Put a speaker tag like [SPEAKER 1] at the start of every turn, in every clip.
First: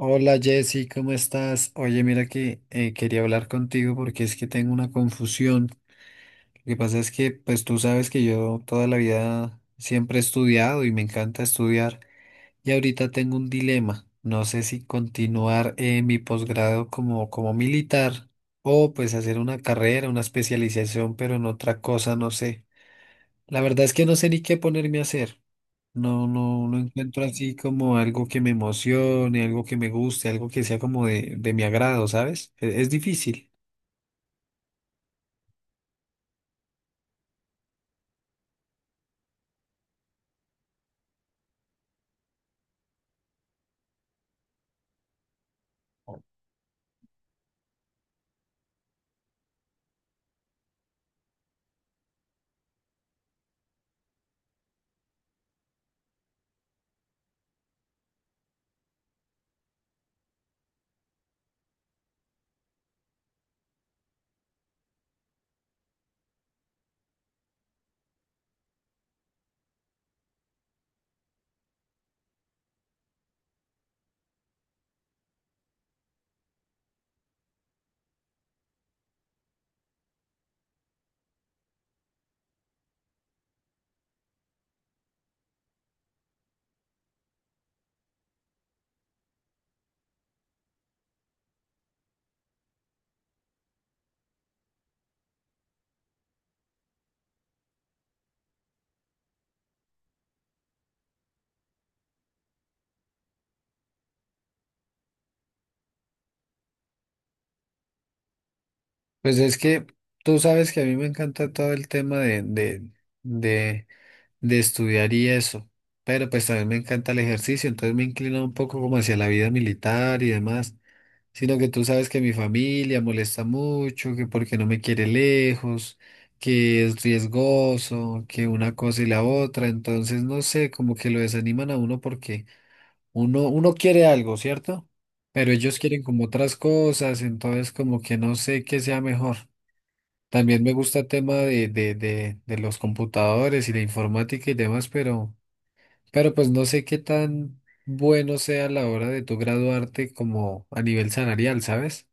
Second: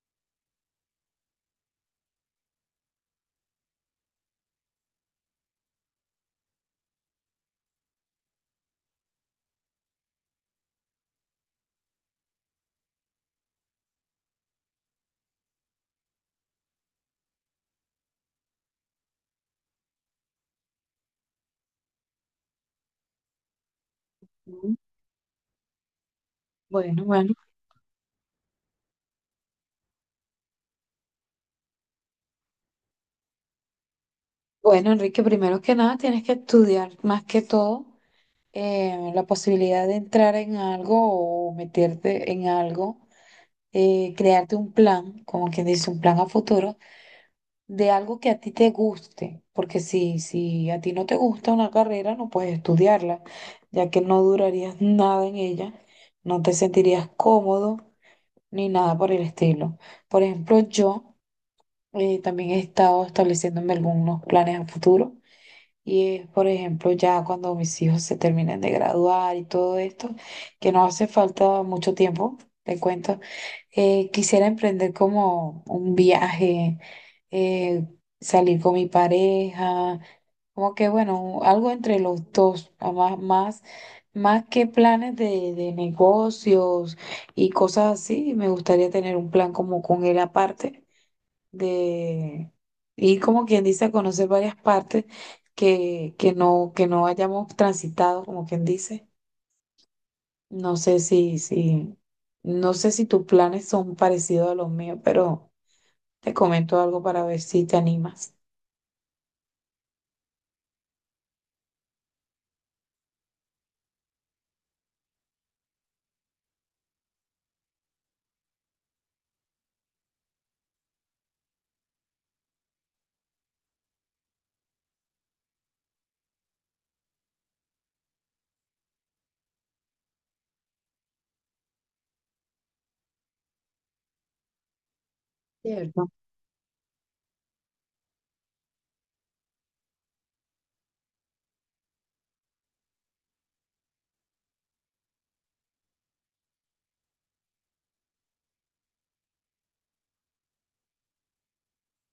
[SPEAKER 1] Hola Jessy, ¿cómo estás? Oye, mira que quería hablar contigo porque es que tengo una confusión. Lo que pasa es que, pues tú sabes que yo toda la vida siempre he estudiado y me encanta estudiar y ahorita tengo un dilema. No sé si continuar mi posgrado como militar o pues hacer una carrera, una especialización, pero en otra cosa, no sé. La verdad es que no sé ni qué
[SPEAKER 2] Mm,
[SPEAKER 1] ponerme a hacer. No, no, no
[SPEAKER 2] Bueno,
[SPEAKER 1] encuentro
[SPEAKER 2] bueno.
[SPEAKER 1] así como algo que me emocione, algo que me guste, algo que sea como de mi agrado, ¿sabes? Es difícil.
[SPEAKER 2] bueno, Enrique, primero que nada tienes que estudiar más que todo la posibilidad de entrar en algo o meterte en algo, crearte un plan, como quien dice, un plan a futuro de algo que a ti te guste, porque si a ti no te gusta una carrera, no puedes estudiarla, ya que no durarías nada en ella, no te sentirías cómodo ni nada por el estilo. Por ejemplo, yo... también he estado estableciéndome algunos planes a futuro y es, por ejemplo, ya cuando mis hijos se terminen de graduar y todo esto, que no hace falta mucho tiempo, te cuento, quisiera emprender como un viaje, eh, salir con mi pareja, como que bueno, algo entre los dos, a más, más, más que planes de negocios y cosas así, me gustaría tener un plan como con él aparte de ir como quien dice a conocer varias partes que no hayamos transitado, como quien dice. No sé si, si, no sé si tus planes son parecidos a los míos, pero te comento algo para ver si te animas.
[SPEAKER 1] Pues es que tú sabes que a mí me encanta todo el tema de, de estudiar y eso, pero pues también me encanta el ejercicio, entonces me inclino un poco como hacia la vida militar y demás. Sino que tú sabes que mi familia molesta mucho, que porque no me quiere lejos, que es riesgoso, que una cosa y la otra, entonces no sé, como que lo desaniman a uno porque uno quiere algo, ¿cierto? Pero ellos quieren
[SPEAKER 2] Cierto.
[SPEAKER 1] como otras cosas, entonces como que no sé qué sea mejor. También me gusta el tema de los computadores y la informática y demás, pero pues no sé qué tan bueno sea a la hora de tu graduarte como a nivel salarial, ¿sabes?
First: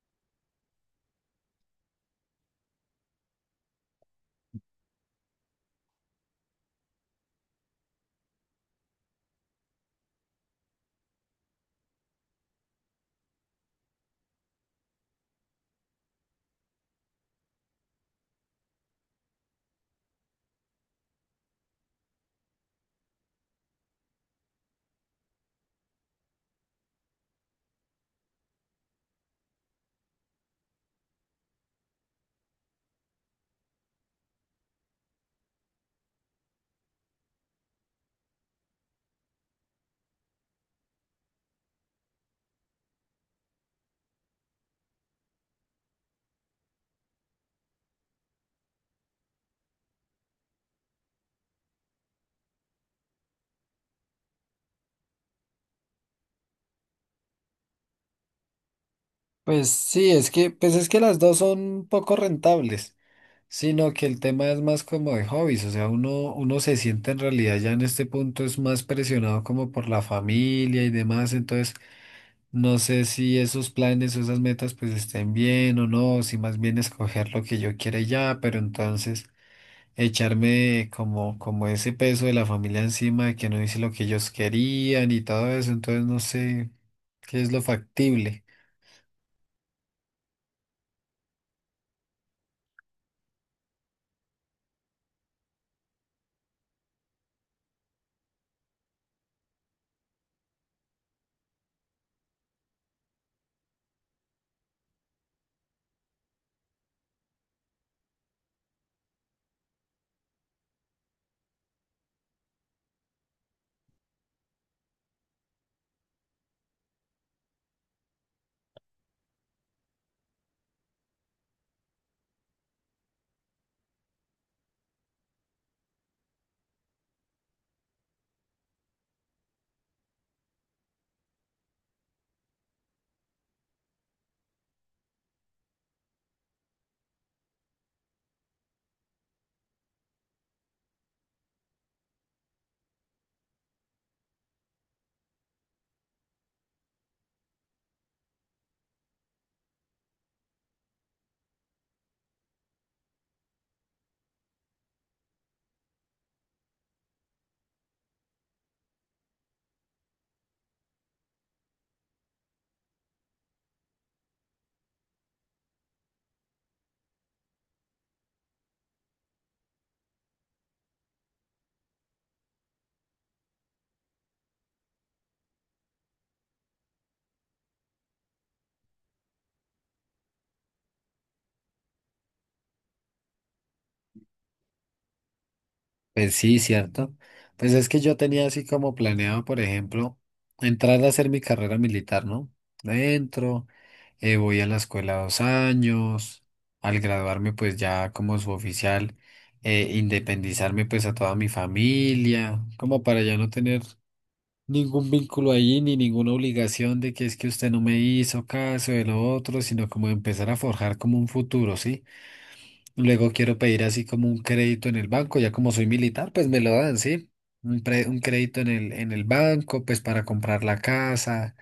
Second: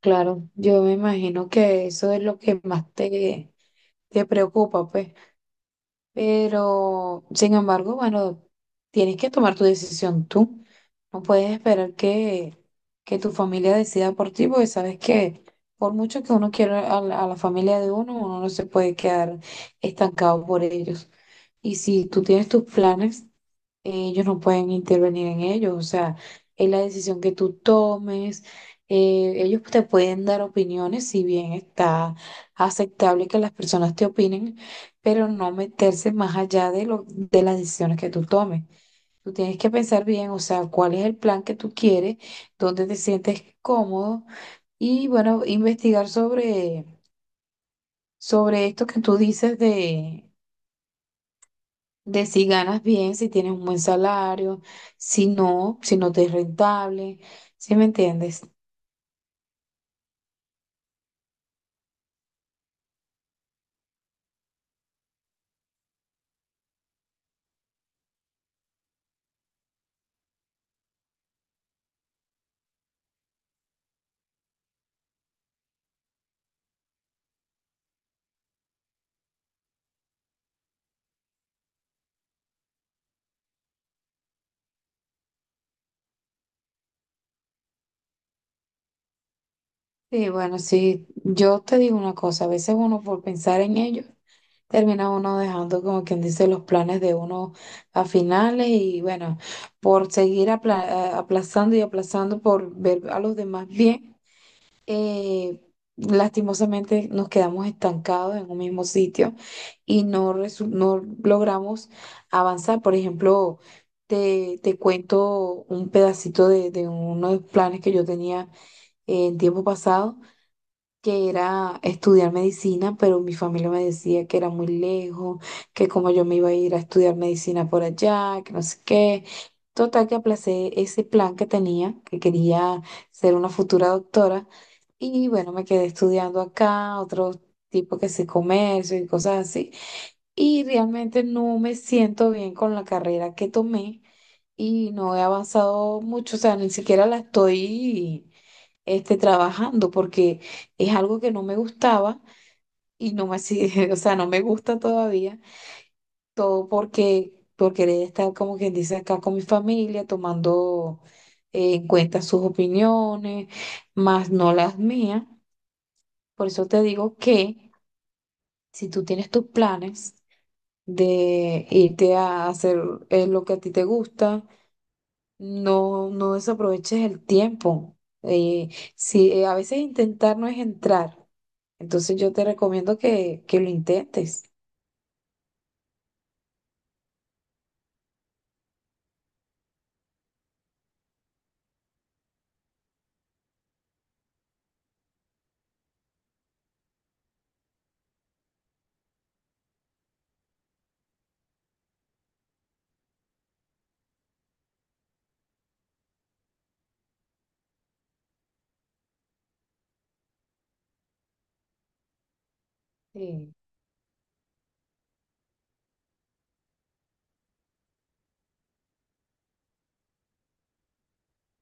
[SPEAKER 2] Claro, yo me imagino que eso es lo que te preocupa, pues. Pero, sin embargo, bueno, tienes que tomar tu decisión tú. No puedes esperar que tu familia decida por ti, porque sabes que por mucho que uno quiera a la familia de uno, uno no se puede quedar estancado por ellos. Y si tú tienes tus planes, ellos no pueden intervenir en ellos, o sea, es la decisión que tú tomes, ellos te pueden dar opiniones, si bien está aceptable que las personas te opinen, pero no meterse más allá de las decisiones que tú tomes. Tú tienes que pensar bien, o sea, cuál es el plan que tú quieres, dónde te sientes cómodo y bueno, sobre esto que tú dices de si ganas bien, si tienes un buen salario, si no, si no te es rentable, ¿sí me entiendes?
[SPEAKER 1] Pues sí, es que, pues es que las dos son poco rentables, sino que el tema es más como de hobbies, o sea, uno se siente en realidad ya en este punto es más presionado como por la familia y demás, entonces no sé si esos planes o esas metas pues estén bien o no, si más bien escoger lo que yo quiera y ya, pero entonces echarme como ese peso de la familia encima de que no hice lo que ellos querían y todo eso, entonces no sé qué es lo factible.
[SPEAKER 2] Sí, bueno, sí, yo te digo una cosa, a veces uno por pensar en ello, termina uno dejando como quien dice los planes de uno a finales y bueno, por seguir aplazando y aplazando por ver a los demás bien. eh, Lastimosamente nos quedamos estancados en un mismo sitio y no logramos avanzar. Por ejemplo, te cuento un pedacito de uno de los planes que yo tenía en tiempo pasado que era estudiar medicina, pero mi familia me decía que era muy lejos, que como yo me iba a ir a estudiar medicina por allá, que no sé qué. Total que aplacé ese plan que tenía, que quería ser una futura doctora, y bueno, me quedé estudiando acá, otro tipo que sí comercio y cosas así, y realmente no me siento bien con la carrera que tomé y no he avanzado mucho, o sea, ni siquiera la estoy trabajando porque es algo que no me gustaba y no me hacía, o sea, no me gusta todavía, todo porque, porque querer estar como quien dice acá con mi familia, tomando en cuenta sus opiniones, más no las mías. Por eso te digo que si tú tienes tus planes de irte a hacer lo que a ti te gusta. No, no desaproveches el tiempo. Eh, si a veces intentar no es entrar, entonces yo te recomiendo que lo intentes.
[SPEAKER 1] Pues sí, cierto. Pues es que yo tenía así como planeado, por ejemplo, entrar a hacer mi carrera militar, ¿no? Dentro, voy a la escuela 2 años, al graduarme pues ya como suboficial, independizarme pues a toda mi familia, como para ya no tener ningún vínculo allí ni ninguna obligación de que es que usted no me hizo caso de lo otro, sino como empezar a forjar como un futuro, ¿sí? Luego
[SPEAKER 2] Sí.
[SPEAKER 1] quiero pedir así como un crédito en el banco, ya como soy militar, pues me lo dan, ¿sí? Un crédito en el banco, pues para comprar la casa,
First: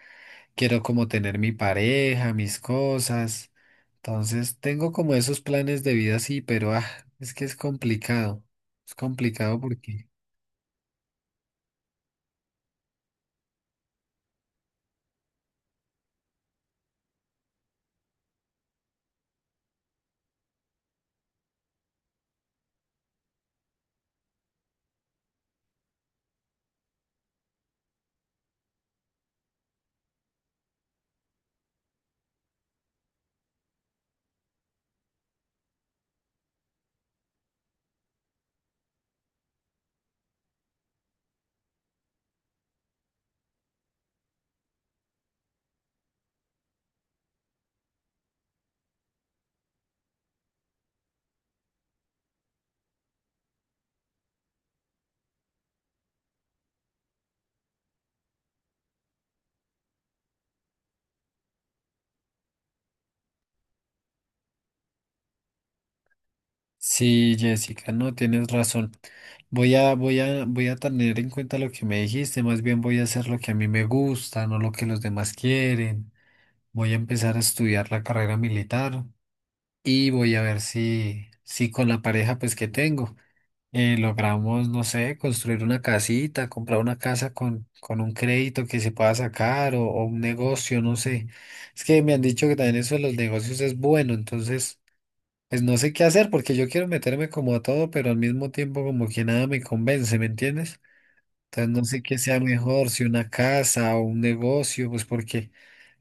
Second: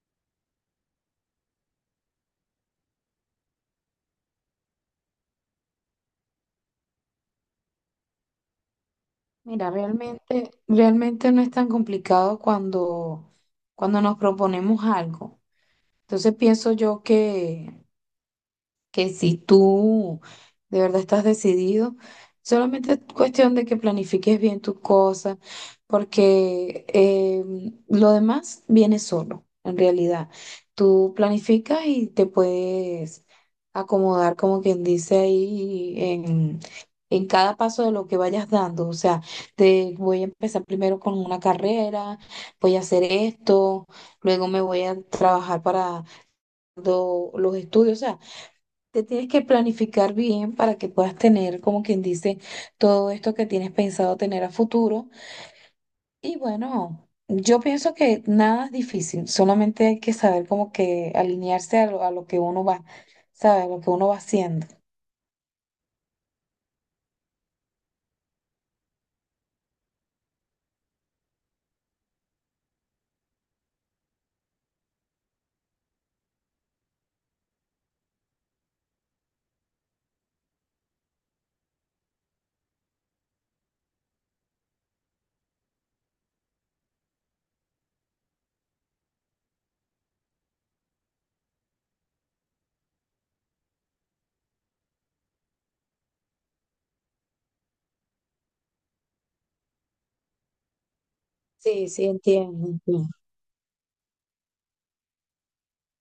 [SPEAKER 1] quiero como tener mi pareja, mis cosas. Entonces, tengo como esos planes de vida, sí, pero ah, es que es complicado. Es complicado
[SPEAKER 2] Mira,
[SPEAKER 1] porque...
[SPEAKER 2] realmente, realmente no es tan complicado cuando nos proponemos algo. Entonces pienso yo que si tú de verdad estás decidido, solamente es cuestión de que planifiques bien tus cosas, porque lo demás viene solo, en realidad. Tú planificas y te puedes acomodar, como quien dice ahí, en cada paso de lo que vayas dando. O sea, te voy a empezar primero con una carrera, voy a hacer esto, luego me voy a trabajar para los estudios, o sea. Te tienes que planificar bien para que puedas tener, como quien dice, todo esto que tienes pensado tener a futuro. Y bueno, yo pienso que nada es difícil, solamente hay que saber como que alinearse a lo que uno va, sabe, a lo que uno va haciendo.
[SPEAKER 1] Sí, Jessica, no, tienes razón. Voy a tener en cuenta lo que me dijiste, más bien voy a hacer lo que a mí me gusta, no lo que los demás quieren. Voy a empezar a estudiar la carrera militar y voy a ver si, si con la pareja pues que tengo logramos, no sé, construir una casita, comprar una casa con un crédito que se pueda sacar o un negocio, no sé. Es que me han dicho que también eso de los negocios es bueno, entonces pues no sé qué hacer porque yo quiero meterme como a todo, pero al mismo tiempo como que nada me convence, ¿me entiendes? Entonces no
[SPEAKER 2] Sí,
[SPEAKER 1] sé
[SPEAKER 2] sí,
[SPEAKER 1] qué sea
[SPEAKER 2] entiendo.
[SPEAKER 1] mejor, si
[SPEAKER 2] Entiendo.
[SPEAKER 1] una casa o un negocio, pues porque...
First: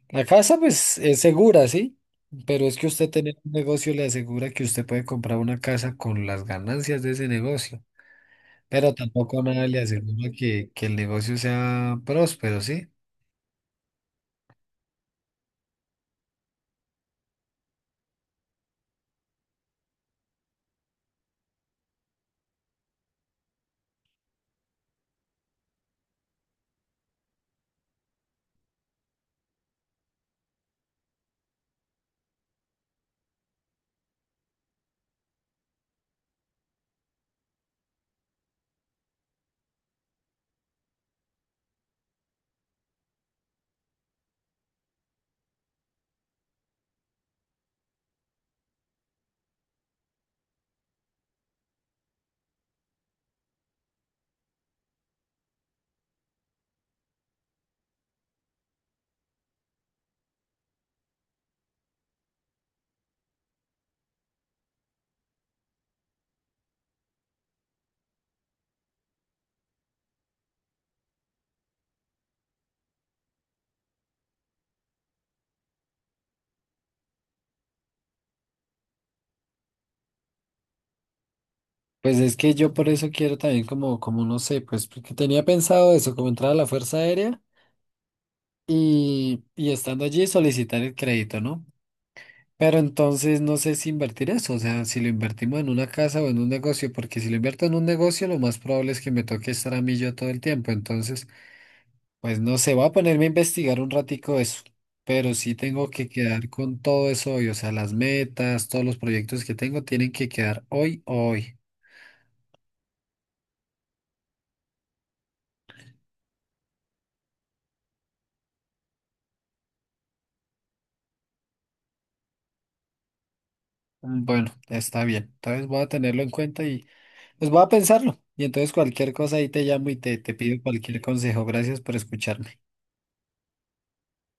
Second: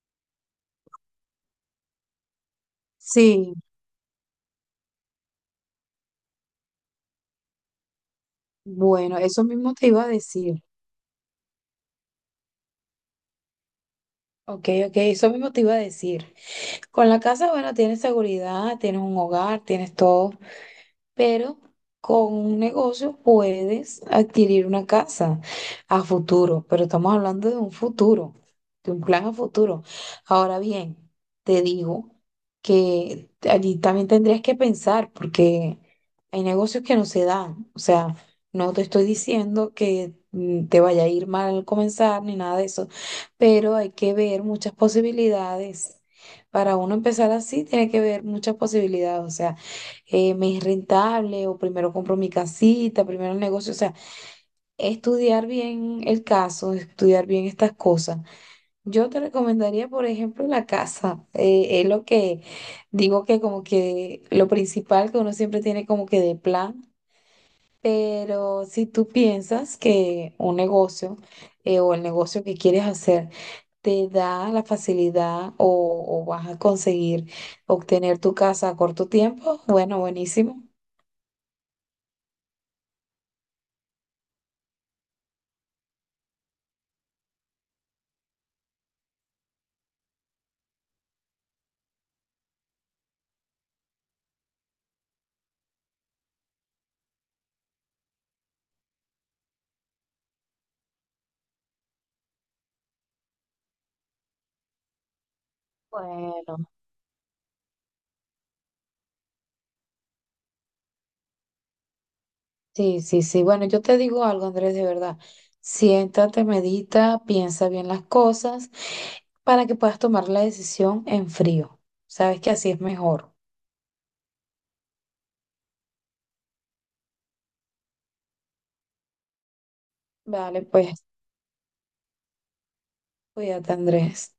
[SPEAKER 1] La casa, pues, es segura, ¿sí? Pero es que usted tener un
[SPEAKER 2] Sí,
[SPEAKER 1] negocio le asegura que usted puede comprar una casa con las ganancias de ese negocio. Pero
[SPEAKER 2] bueno,
[SPEAKER 1] tampoco
[SPEAKER 2] eso
[SPEAKER 1] nada
[SPEAKER 2] mismo
[SPEAKER 1] le
[SPEAKER 2] te iba a
[SPEAKER 1] asegura
[SPEAKER 2] decir.
[SPEAKER 1] que el negocio sea próspero, ¿sí?
[SPEAKER 2] Ok, ok, eso mismo te iba a decir. Con la casa, bueno, tienes seguridad, tienes un hogar, tienes todo. Pero con un negocio puedes adquirir una casa a futuro, pero estamos hablando de un futuro, de un plan a futuro. Ahora bien, te digo que allí también tendrías que pensar porque hay negocios que no se dan, o sea, no te estoy diciendo que te vaya a ir mal al comenzar ni nada de eso, pero hay que ver muchas posibilidades. Para uno empezar así, tiene que ver muchas posibilidades, o sea, me es rentable o primero compro mi casita, primero el negocio, o sea, estudiar bien el caso, estudiar bien estas cosas. Yo te recomendaría, por ejemplo, la casa. Es lo que digo que como que lo principal que uno siempre tiene como que de plan, pero si tú piensas que un negocio o el negocio que quieres hacer te da la facilidad o vas a conseguir obtener tu casa a corto tiempo, bueno, buenísimo.
[SPEAKER 1] Pues es que yo por eso quiero también como no sé, pues porque tenía pensado eso, como entrar a la Fuerza Aérea y estando allí solicitar el crédito, ¿no? Pero entonces no sé si invertir eso, o sea, si lo invertimos en una casa o en un negocio, porque si lo invierto en un negocio, lo más probable es que me toque estar a mí yo todo el tiempo. Entonces, pues no sé, voy a ponerme a investigar un ratico eso, pero sí tengo que quedar
[SPEAKER 2] Bueno,
[SPEAKER 1] con todo eso hoy, o sea, las metas, todos los proyectos que tengo tienen que quedar hoy o hoy.
[SPEAKER 2] sí, sí, sí. Bueno, yo te digo algo, Andrés, de verdad. Siéntate, medita, piensa bien las cosas para que puedas tomar la decisión en frío. Sabes que así es mejor.
[SPEAKER 1] Mm, bueno, está bien. Entonces voy a tenerlo en cuenta y pues voy a pensarlo. Y entonces cualquier cosa ahí te llamo y te
[SPEAKER 2] Vale,
[SPEAKER 1] pido cualquier
[SPEAKER 2] pues
[SPEAKER 1] consejo. Gracias por escucharme.
[SPEAKER 2] cuídate, Andrés.